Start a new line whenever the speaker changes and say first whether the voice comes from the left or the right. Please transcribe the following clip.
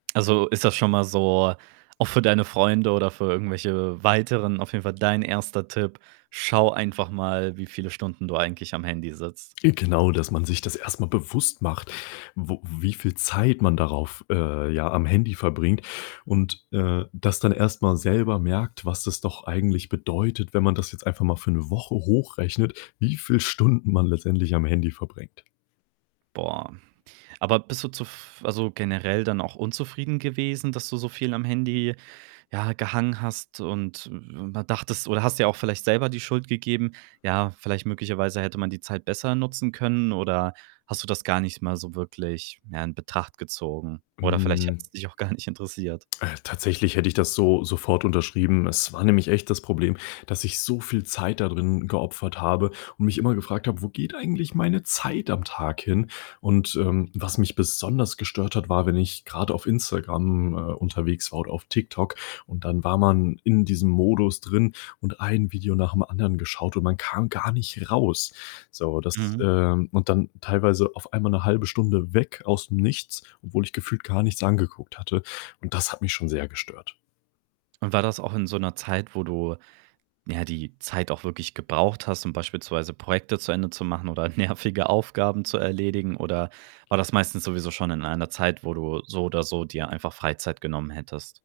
right: Also, ist das schon mal so auch für deine Freunde oder für irgendwelche weiteren auf jeden Fall dein 1. Tipp: „Schau einfach mal, wie viele Stunden du eigentlich am Handy sitzt.“
left: Äh, genau, dass man sich das erst mal bewusst macht, wo wie viel Zeit man darauf, äh ja, am Handy verbringt und, äh, das dann erst mal selber merkt, was das doch eigentlich bedeutet, wenn man das jetzt einfach mal für 1 Woche hochrechnet, wie viel Stunden man letztendlich am Handy verbringt.
right: Boah. Aber bist du zuf also, generell dann auch unzufrieden gewesen, dass du so viel am Handy, ja, gehangen hast und w mal dachtest oder hast dir auch vielleicht selber die Schuld gegeben: „Ja, vielleicht möglicherweise hätte man die Zeit besser nutzen können.“ oder hast du das gar nicht mal so wirklich, ja, in Betracht gezogen? Oder vielleicht
left: Hm.
right: hat's dich auch gar nicht interessiert.
left: Äh, tatsächlich hätte ich das so sofort unterschrieben. Es war nämlich echt das Problem, dass ich so viel Zeit dadrin geopfert habe und mich immer gefragt habe: „Wo geht eigentlich meine Zeit am Tag hin?“ Und, ähm, was mich besonders gestört hat, war, wenn ich grad auf Instagram, äh, unterwegs war und auf TikTok und dann war man in diesem Modus drin und ein Video nach dem anderen geschaut und man kam gar nicht raus. So, das,
right: Mhm.
left: ähm und dann teilweise auf einmal 'ne 1/2 Stunde weg aus'm Nichts, obwohl ich gefühlt gar nichts angeguckt hatte und das hat mich schon sehr gestört.
right: Und war das auch in so 'ner Zeit, wo du ja, die Zeit auch wirklich gebraucht hast, um beispielsweise Projekte zu Ende zu machen oder nervige Aufgaben zu erledigen? Oder war das meistens sowieso schon in einer Zeit, wo du so oder so dir einfach Freizeit genommen hättest?